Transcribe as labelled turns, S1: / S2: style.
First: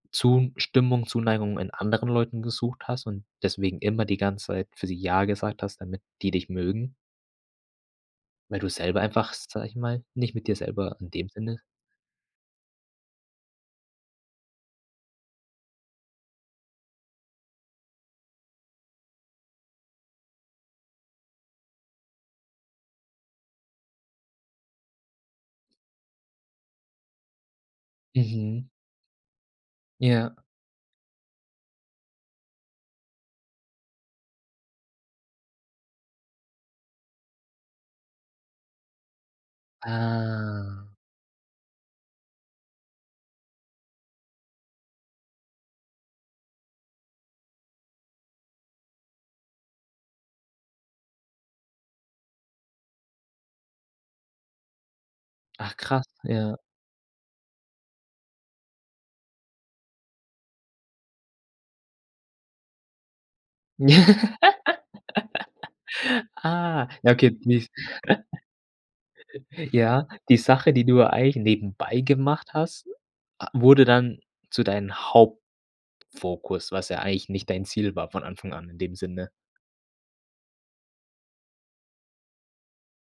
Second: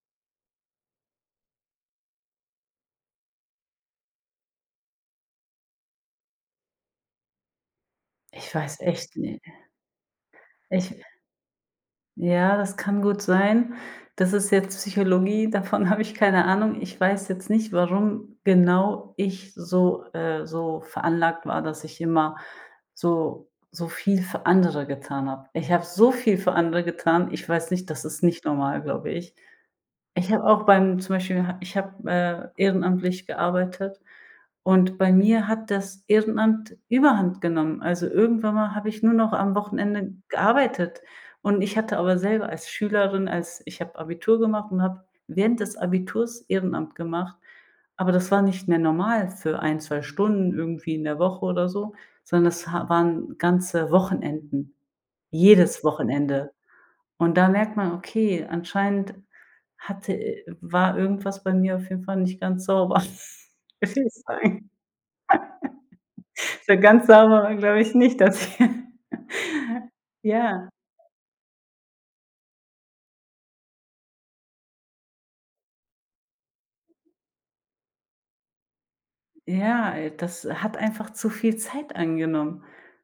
S1: Zustimmung, Zuneigung in anderen Leuten gesucht hast und deswegen immer die ganze Zeit für sie ja gesagt hast, damit die dich mögen?
S2: Ich
S1: Weil du
S2: weiß
S1: selber
S2: echt,
S1: einfach-
S2: ne
S1: sage ich mal- nicht mit dir
S2: Ich
S1: selber, in dem Sinne
S2: Ja, das kann gut sein. Das ist jetzt Psychologie, davon habe ich keine Ahnung. Ich weiß jetzt nicht, warum genau ich so äh, so veranlagt war, dass ich immer so so viel für andere getan hab. Ich hab so viel für andere getan. Ich weiß nicht das ist nicht
S1: Mhm.
S2: normal, glaube ich. Ich
S1: Ja.
S2: habe auch beim zum Beispiel, ha ich hab, äh, ehrenamtlich gearbeitet. Und bei mir hat das Ehrenamt überhand genommen. Also, irgendwann mal hab ich nur noch am Wochenende
S1: Ah.
S2: gearbeitet. Und ich hatte aber selber als Schülerin, als ich hab Abitur gemacht und hab während des Abiturs Ehrenamt gemacht. Aber das war nicht mehr normal für 1, 2 Stunden irgendwie in der Woche oder so, sondern es ha waren ganze Wochenenden,
S1: Ach
S2: jedes
S1: krass,
S2: Wochenende.
S1: ja.
S2: Und da merkt man, okay, anscheinend hatte i war irgendwas bei mir auf jeden Fall nicht ganz sauber. [unintelligible] So
S1: Ah,
S2: ganz
S1: ja, okay,
S2: sauber war,
S1: wie's
S2: glaube ich, nicht das hier.
S1: Ja, die
S2: Ja.
S1: Sache, die du ja eigentlich nebenbei gemacht hast, a wurde dann zu deinen Hauptfokus, was ja eigentlich nicht dein Ziel war von Anfang an, in dem Sinne?
S2: Ja, ey, das hat einfach zu viel Zeit eingenommen.